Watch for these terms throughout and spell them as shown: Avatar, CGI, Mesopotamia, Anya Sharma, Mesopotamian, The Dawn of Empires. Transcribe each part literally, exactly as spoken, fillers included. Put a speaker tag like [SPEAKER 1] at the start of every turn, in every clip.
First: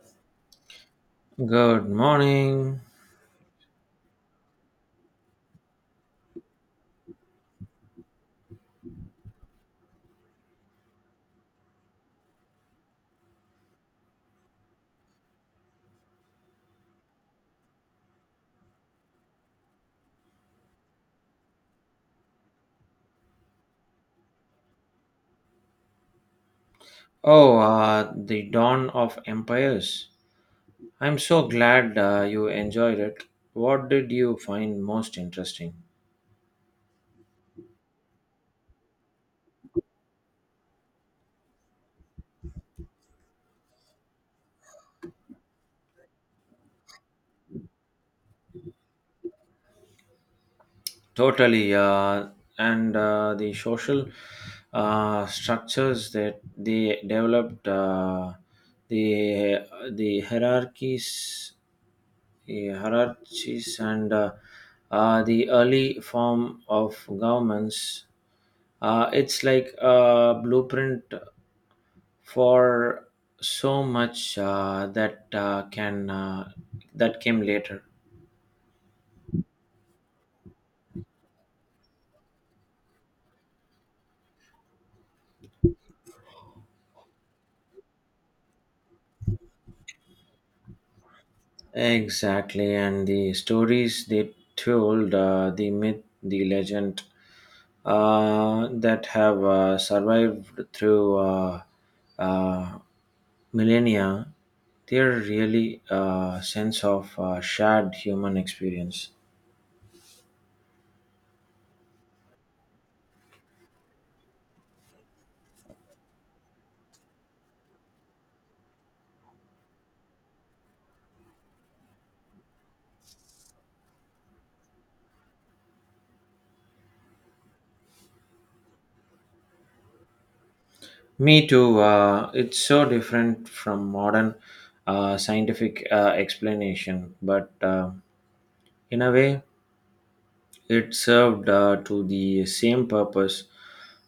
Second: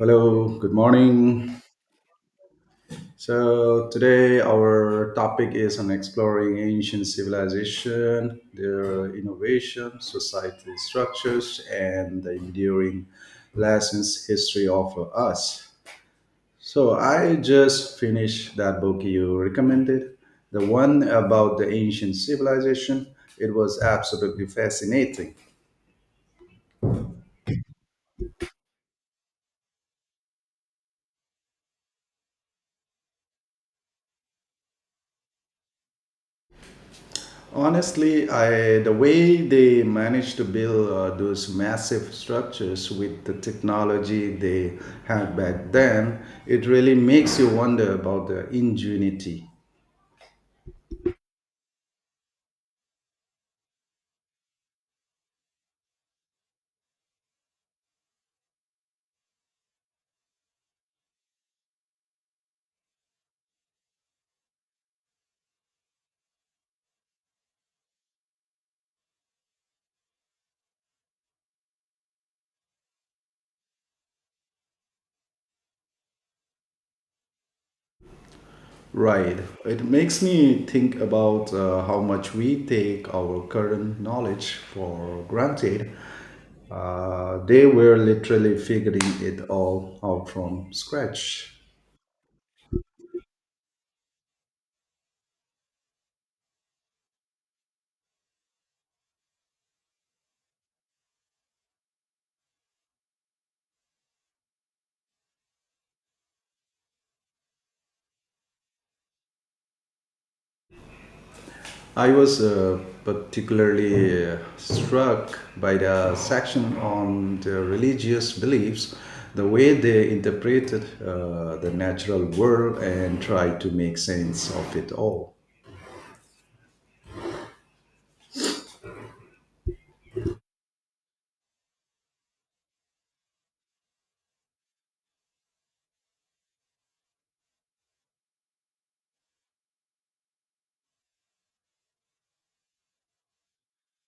[SPEAKER 1] Hello, good morning.
[SPEAKER 2] Good morning.
[SPEAKER 1] So today our topic is on exploring ancient civilization, their innovation, societal structures, and the enduring lessons history offer us. So I just finished that book you recommended, the one about the ancient civilization. It was absolutely fascinating.
[SPEAKER 2] Oh, uh, the dawn of empires. I'm so glad uh, you enjoyed it. What did you find most interesting?
[SPEAKER 1] Honestly, I the way they managed to build uh, those massive structures with the technology they had back then, it really makes you wonder about the ingenuity.
[SPEAKER 2] Totally, uh, and uh, the social uh, structures that they developed, uh, the the hierarchies, the hierarchies, and uh, uh, the early form of governments. Uh, it's like a blueprint for so much uh, that uh, can uh, that came later.
[SPEAKER 1] Right. It makes me think about uh, how much we take our current knowledge for granted. Uh, they were literally figuring it all out from scratch.
[SPEAKER 2] Exactly, and the stories they told, uh, the myth, the legend, uh, that have uh, survived through uh, uh, millennia, they're really a sense of uh, shared human experience.
[SPEAKER 1] I was uh, particularly uh, struck by the section on the religious beliefs, the way they interpreted uh, the natural world and tried to make sense of it all.
[SPEAKER 2] Me too. Uh, it's so different from modern uh, scientific uh, explanation, but uh, in a way, it served uh, to the same purpose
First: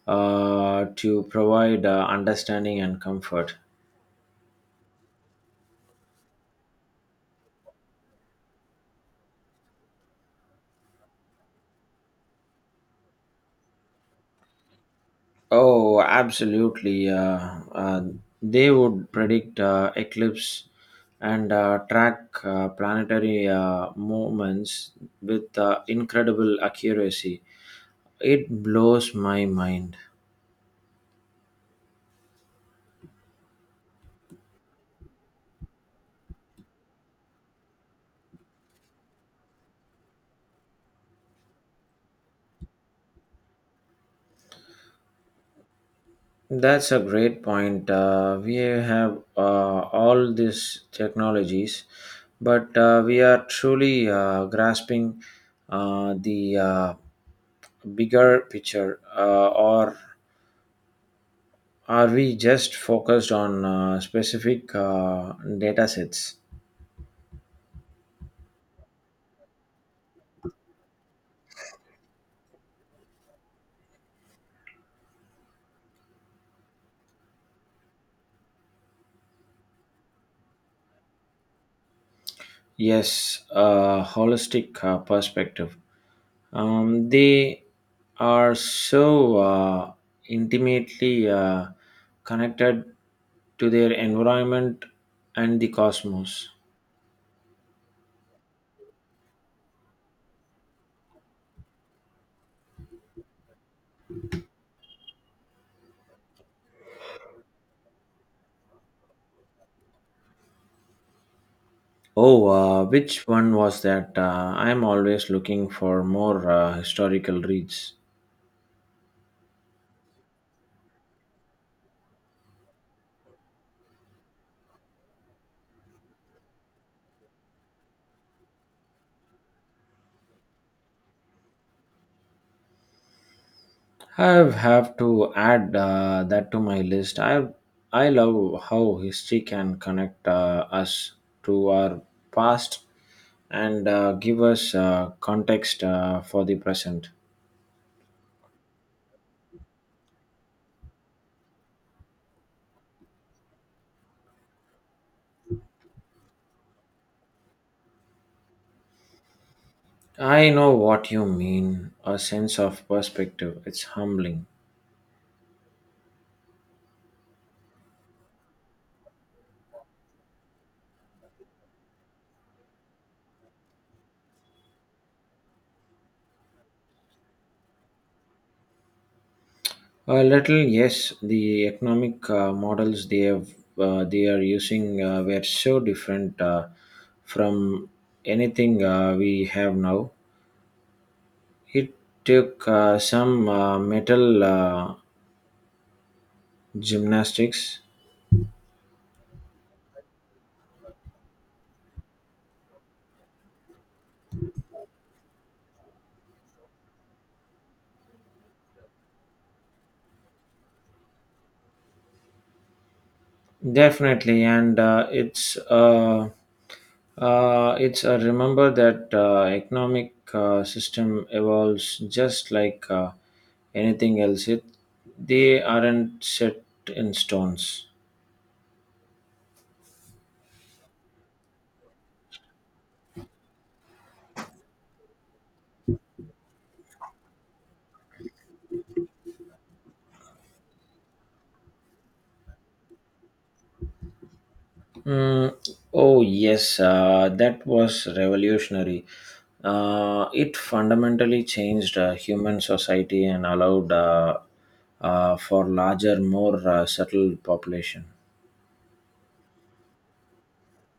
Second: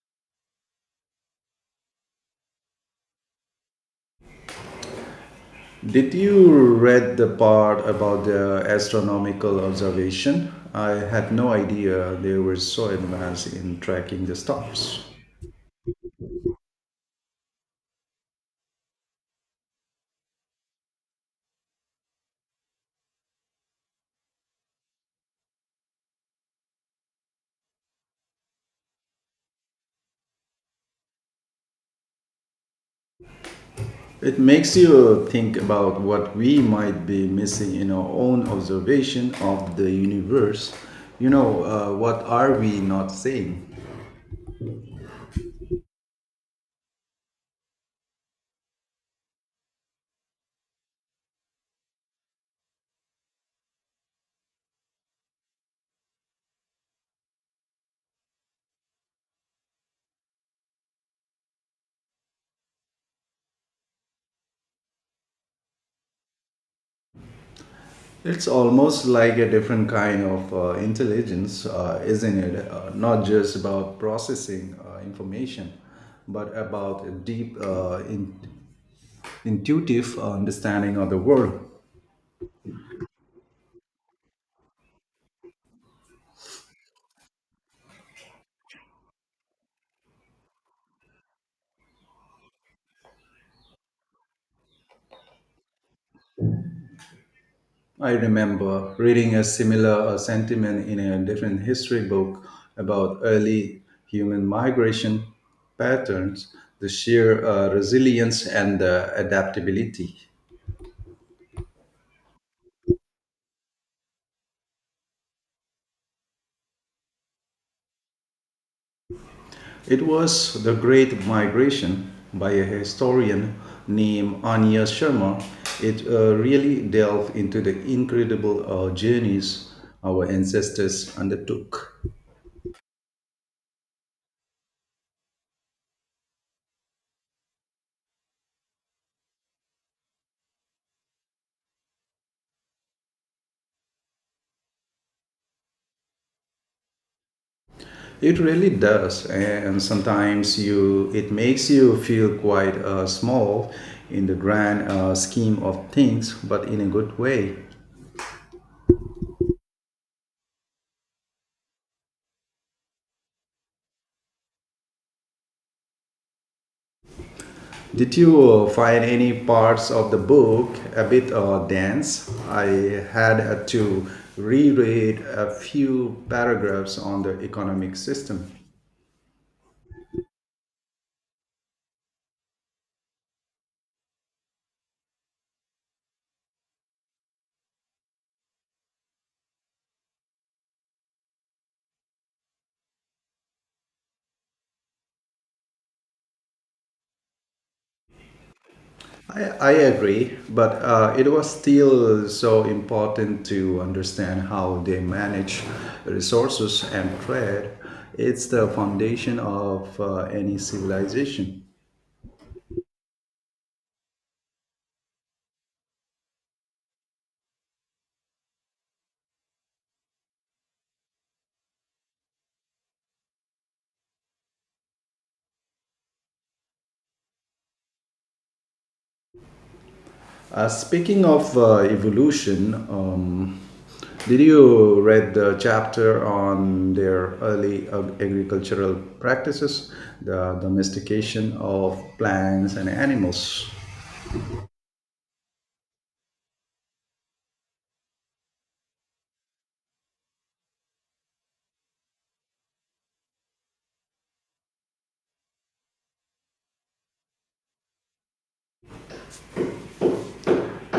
[SPEAKER 2] uh, to provide uh, understanding and comfort.
[SPEAKER 1] Did you read the part about the astronomical observation? I had no idea they were so advanced in tracking the stars.
[SPEAKER 2] Oh, absolutely. Uh, uh, they would predict uh, eclipse and uh, track uh, planetary uh, movements with uh, incredible accuracy. It blows my mind.
[SPEAKER 1] It makes you think about what we might be missing in our own observation of the universe. You know, uh, what are we not seeing?
[SPEAKER 2] That's a great point. Uh, we have uh, all these technologies, but uh, we are truly uh, grasping uh, the uh, bigger picture, uh, or are we just focused on uh, specific uh, data sets?
[SPEAKER 1] It's almost like a different kind of uh, intelligence, uh, isn't it? Uh, not just about processing uh, information, but about a deep, uh, in- intuitive uh, understanding of the world.
[SPEAKER 2] Yes, a holistic uh, perspective. Um, they are so uh, intimately uh, connected to their environment and the cosmos.
[SPEAKER 1] I remember reading a similar uh, sentiment in a different history book about early human migration patterns, the sheer uh, resilience and the adaptability.
[SPEAKER 2] Oh, uh, which one was that? Uh, I'm always looking for more uh, historical reads.
[SPEAKER 1] It was The Great Migration by a historian named Anya Sharma. It uh, really delved into the incredible uh, journeys our ancestors undertook.
[SPEAKER 2] I've have to add uh, that to my list. I I love how history can connect uh, us to our past and uh, give us uh, context uh, for the present.
[SPEAKER 1] It really does, and sometimes you it makes you feel quite uh, small in the grand uh, scheme of things, but in a good way.
[SPEAKER 2] I know what you mean. A sense of perspective. It's humbling.
[SPEAKER 1] Did you uh, find any parts of the book a bit uh, dense? I had uh, to reread a few paragraphs on the economic system.
[SPEAKER 2] A little, yes. The economic uh, models they have, uh, they are using uh, were so different uh, from anything uh, we have now. It took uh, some uh, metal uh, gymnastics.
[SPEAKER 1] I, I agree, but uh, it was still so important to understand how they manage resources and trade. It's the foundation of uh, any civilization.
[SPEAKER 2] Definitely, and uh, it's uh, uh, it's a remember that uh, economic uh, system evolves just like uh, anything else. It They aren't set in stones.
[SPEAKER 1] Uh, speaking of uh, evolution, um, did you read the chapter on their early ag- agricultural practices, the domestication of plants and animals?
[SPEAKER 2] Mm, oh yes, uh, that was revolutionary. Uh, it fundamentally changed uh, human society and allowed uh, uh, for larger, more uh, settled population.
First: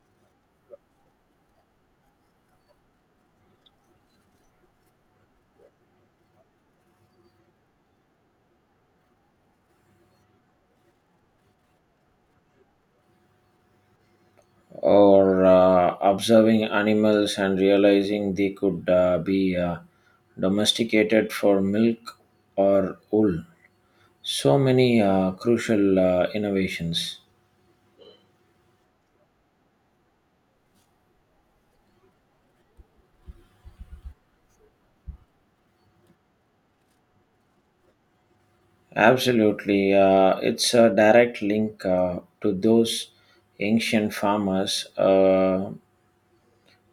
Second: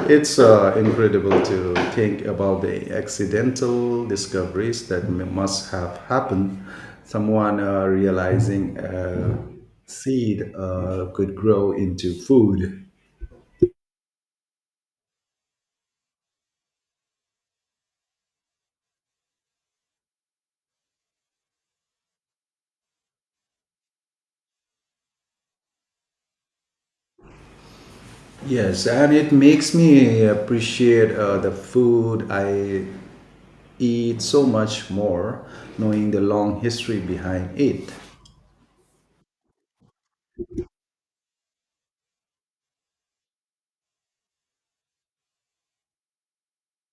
[SPEAKER 1] It's uh, incredible to think about the accidental discoveries that m- must have happened. Someone uh, realizing a seed uh, could grow into food.
[SPEAKER 2] Or uh, observing animals and realizing they could uh, be uh, domesticated for milk or wool. So many uh, crucial uh, innovations.
[SPEAKER 1] Yes, and it makes me appreciate uh, the food I eat so much more, knowing the long history behind it.
[SPEAKER 2] Absolutely. Uh, it's a direct link uh, to those ancient farmers, uh,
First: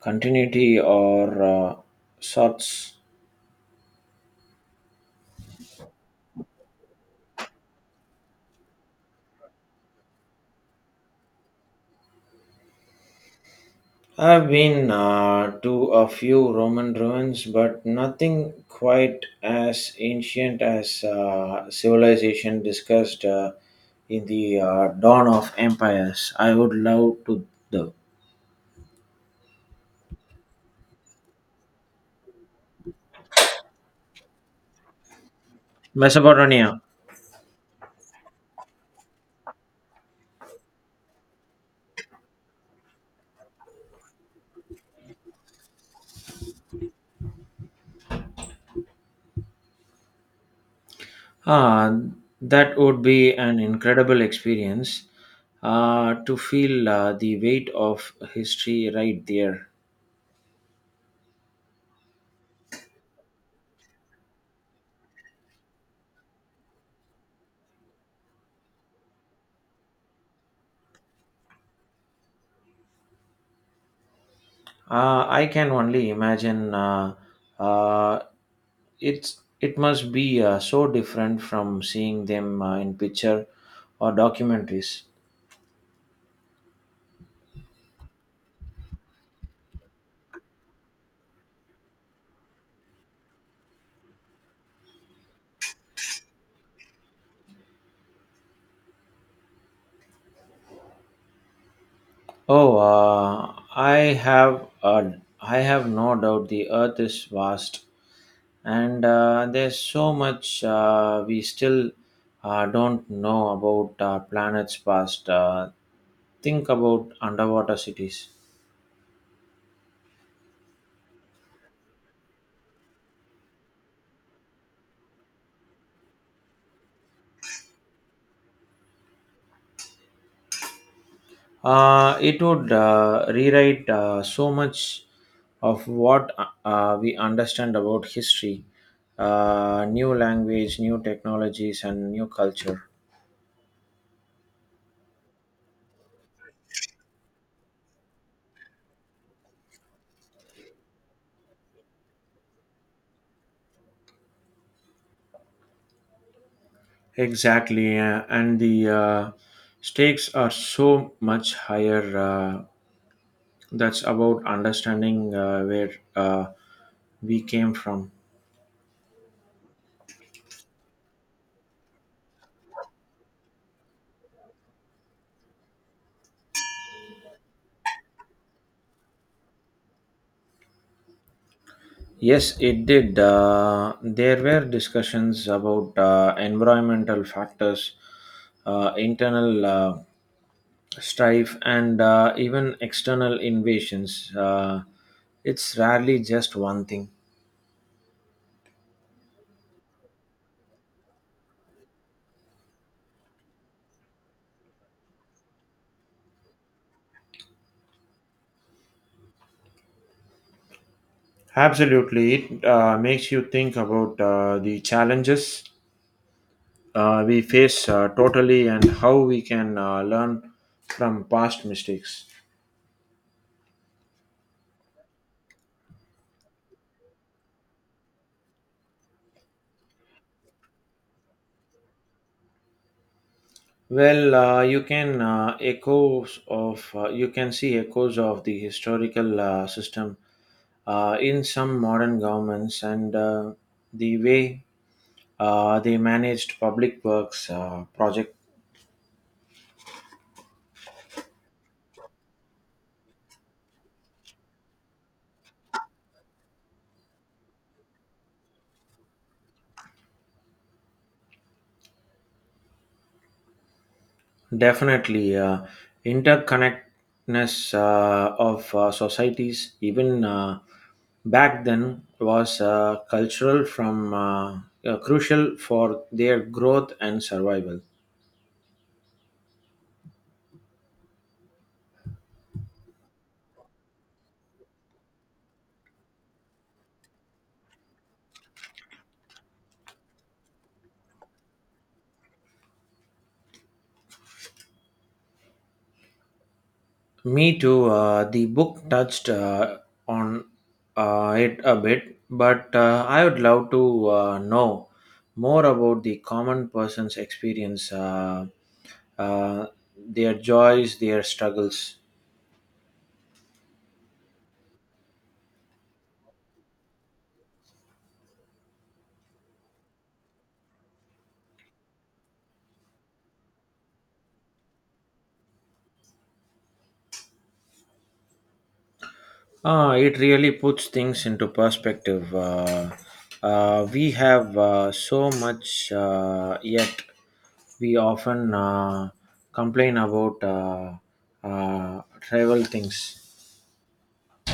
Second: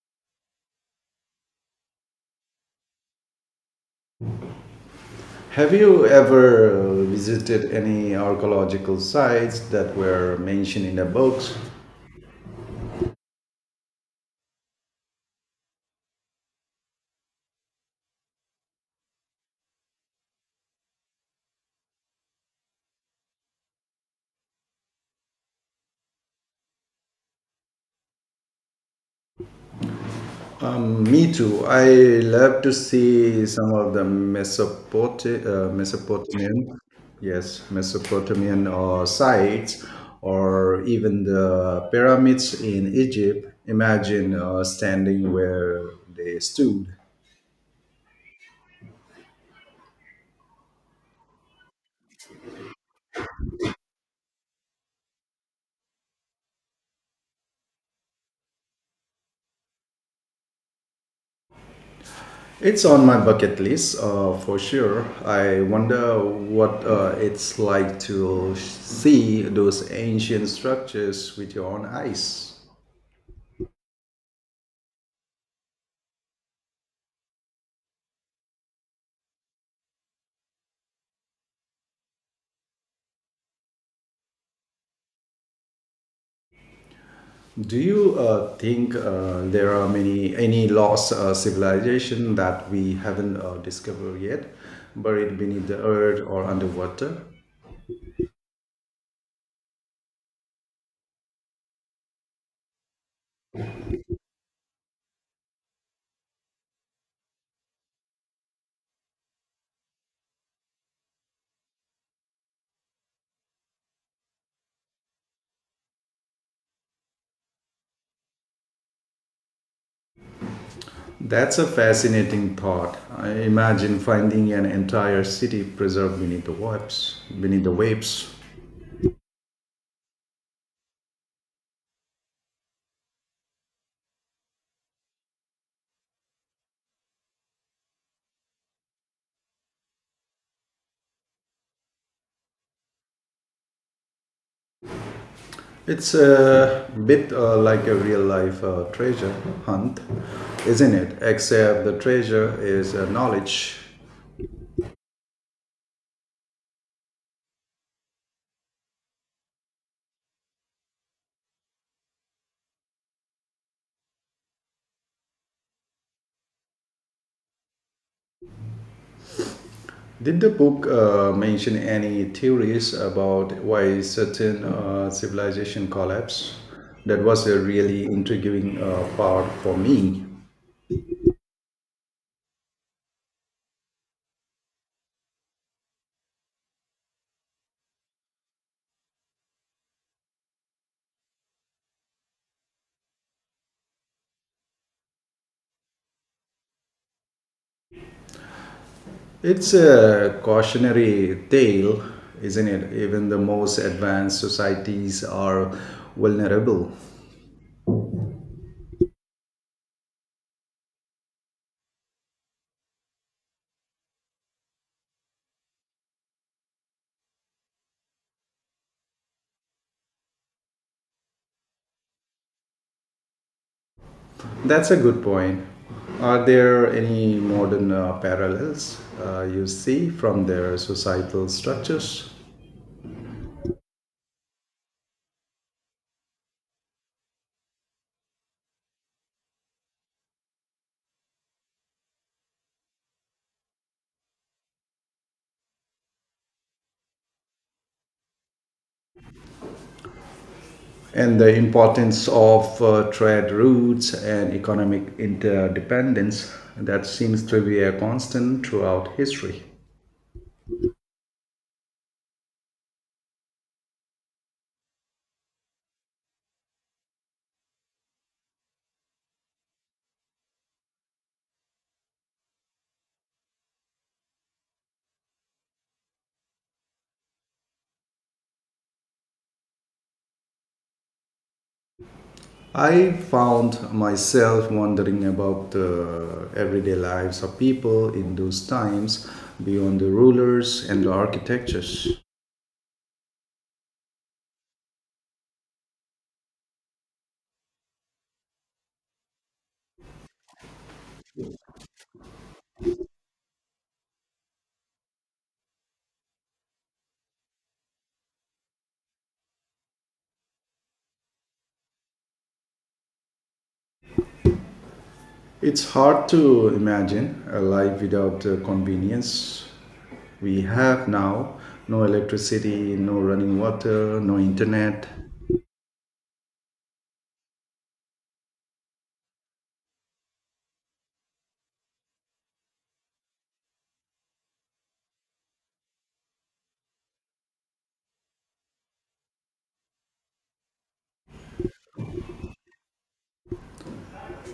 [SPEAKER 2] continuity or uh, sorts.
[SPEAKER 1] Have you ever uh, visited any archaeological sites that were mentioned in the books?
[SPEAKER 2] I've been uh, to a few Roman ruins, but nothing quite as ancient as uh, civilization discussed uh, in the uh, dawn of empires. I would love to. The
[SPEAKER 1] Um, me too. I love to see some of the Mesopoti- uh, Mesopotamian,
[SPEAKER 2] Mesopotamia.
[SPEAKER 1] yes, Mesopotamian uh, sites, or even the pyramids in Egypt. Imagine uh, standing where they stood.
[SPEAKER 2] Ah, that would be an incredible experience uh, to feel uh, the weight of history right there.
[SPEAKER 1] It's on my bucket list uh, for sure. I wonder what uh, it's like to see those ancient structures with your own eyes.
[SPEAKER 2] Uh, I can only imagine uh, uh, it's it must be uh, so different from seeing them uh, in picture or documentaries.
[SPEAKER 1] Do you uh, think uh, there are many any lost uh, civilization that we haven't uh, discovered yet, buried beneath the earth or underwater?
[SPEAKER 2] Oh uh, i have uh, i have no doubt the earth is vast and uh, there's so much uh, we still uh, don't know about our planets past. Uh, think about underwater cities.
[SPEAKER 1] That's a fascinating thought. I imagine finding an entire city preserved beneath the waves. Beneath the waves,
[SPEAKER 2] Uh, it would uh, rewrite uh, so much of what uh, uh, we understand about history, uh, new language, new technologies, and new culture.
[SPEAKER 1] it's a bit uh, like a real life uh, treasure hunt, isn't it? Except the treasure is uh, knowledge.
[SPEAKER 2] Exactly, uh, and the uh, stakes are so much higher. Uh, that's about understanding uh, where uh, we came from.
[SPEAKER 1] Did the book uh, mention any theories about why certain uh, civilization collapse? That was a really intriguing uh, part for me.
[SPEAKER 2] Yes, it did. Uh, there were discussions about uh, environmental factors, uh, internal uh, strife, and uh, even external invasions. Uh, it's rarely just one thing.
[SPEAKER 1] It's a cautionary tale, isn't it? Even the most advanced societies are vulnerable.
[SPEAKER 2] Absolutely. It uh, makes you think about uh, the challenges uh, we face uh, totally and how we can uh, learn from past mistakes.
[SPEAKER 1] That's a good point. Are there any modern uh, parallels uh, you see from their societal structures?
[SPEAKER 2] Well, uh, you can uh, echoes of uh, you can see echoes of the historical uh, system uh, in some modern governments and uh, the way Uh, they managed public works uh, project.
[SPEAKER 1] And the importance of uh, trade routes and economic interdependence that seems to be a constant throughout history.
[SPEAKER 2] Definitely, uh, interconnectedness uh, of uh, societies even uh, back then was uh, cultural from uh, uh, crucial for their growth and survival.
[SPEAKER 1] I found myself wondering about the everyday lives of people in those times beyond the rulers and the architectures.
[SPEAKER 2] Me too. Uh, the book touched uh, on uh, it a bit, but uh, I would love to uh, know more about the common person's experience, uh, uh, their joys, their struggles.
[SPEAKER 1] It's hard to imagine a life without the convenience we have now, no electricity, no running water, no internet.
[SPEAKER 2] Uh, it really puts things into perspective. Uh, uh, we have uh, so much, uh, yet we often uh, complain about uh, uh, trivial things.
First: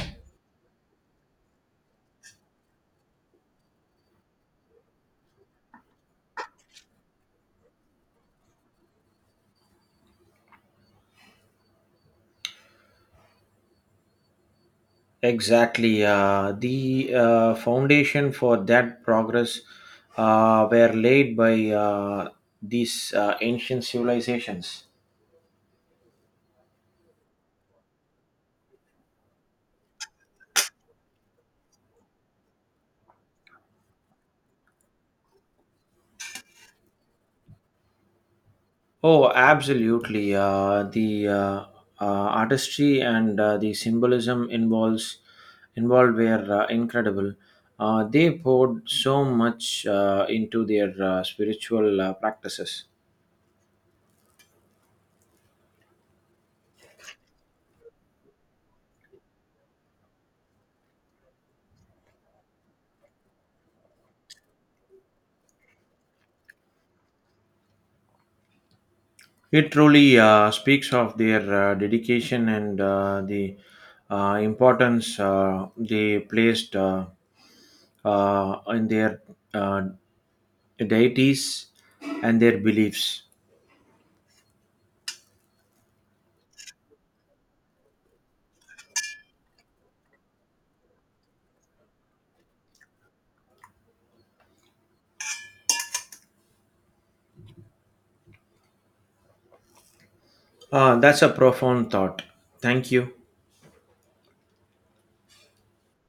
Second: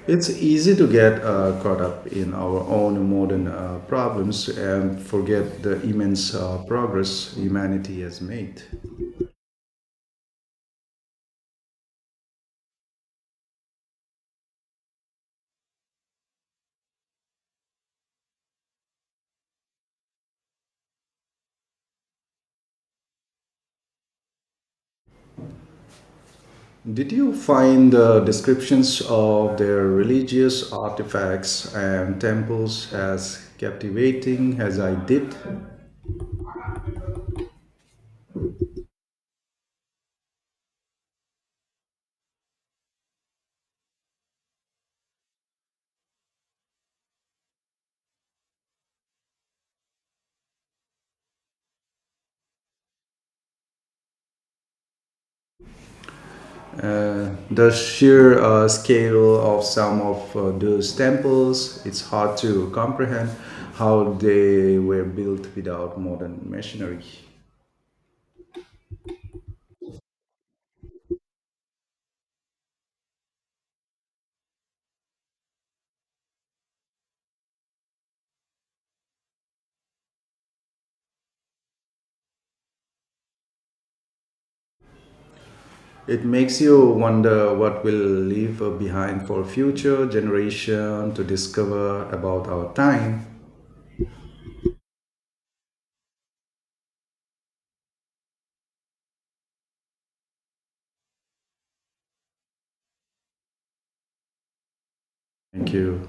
[SPEAKER 1] It's easy to get uh, caught up in our own modern uh, problems and forget the immense uh, progress humanity has made.
[SPEAKER 2] Exactly. Uh, the uh, foundation for that progress uh, were laid by uh, these uh, ancient civilizations.
[SPEAKER 1] Did you find the descriptions of their religious artifacts and temples as captivating as I did?
[SPEAKER 2] Oh, absolutely. Uh, the uh, uh, artistry and uh, the symbolism involves involved were uh, incredible. Uh, they poured so much uh, into their uh, spiritual uh, practices.
[SPEAKER 1] Uh, the sheer uh, scale of some of uh, those temples, it's hard to comprehend how they were built without modern machinery.
[SPEAKER 2] It truly uh, speaks of their uh, dedication and uh, the uh, importance uh, they placed uh, uh, in their uh, deities and their beliefs.
[SPEAKER 1] It makes you wonder what we'll leave behind for future generation to discover about our time.
[SPEAKER 2] Uh, that's a profound thought. Thank you.
[SPEAKER 1] Thank you.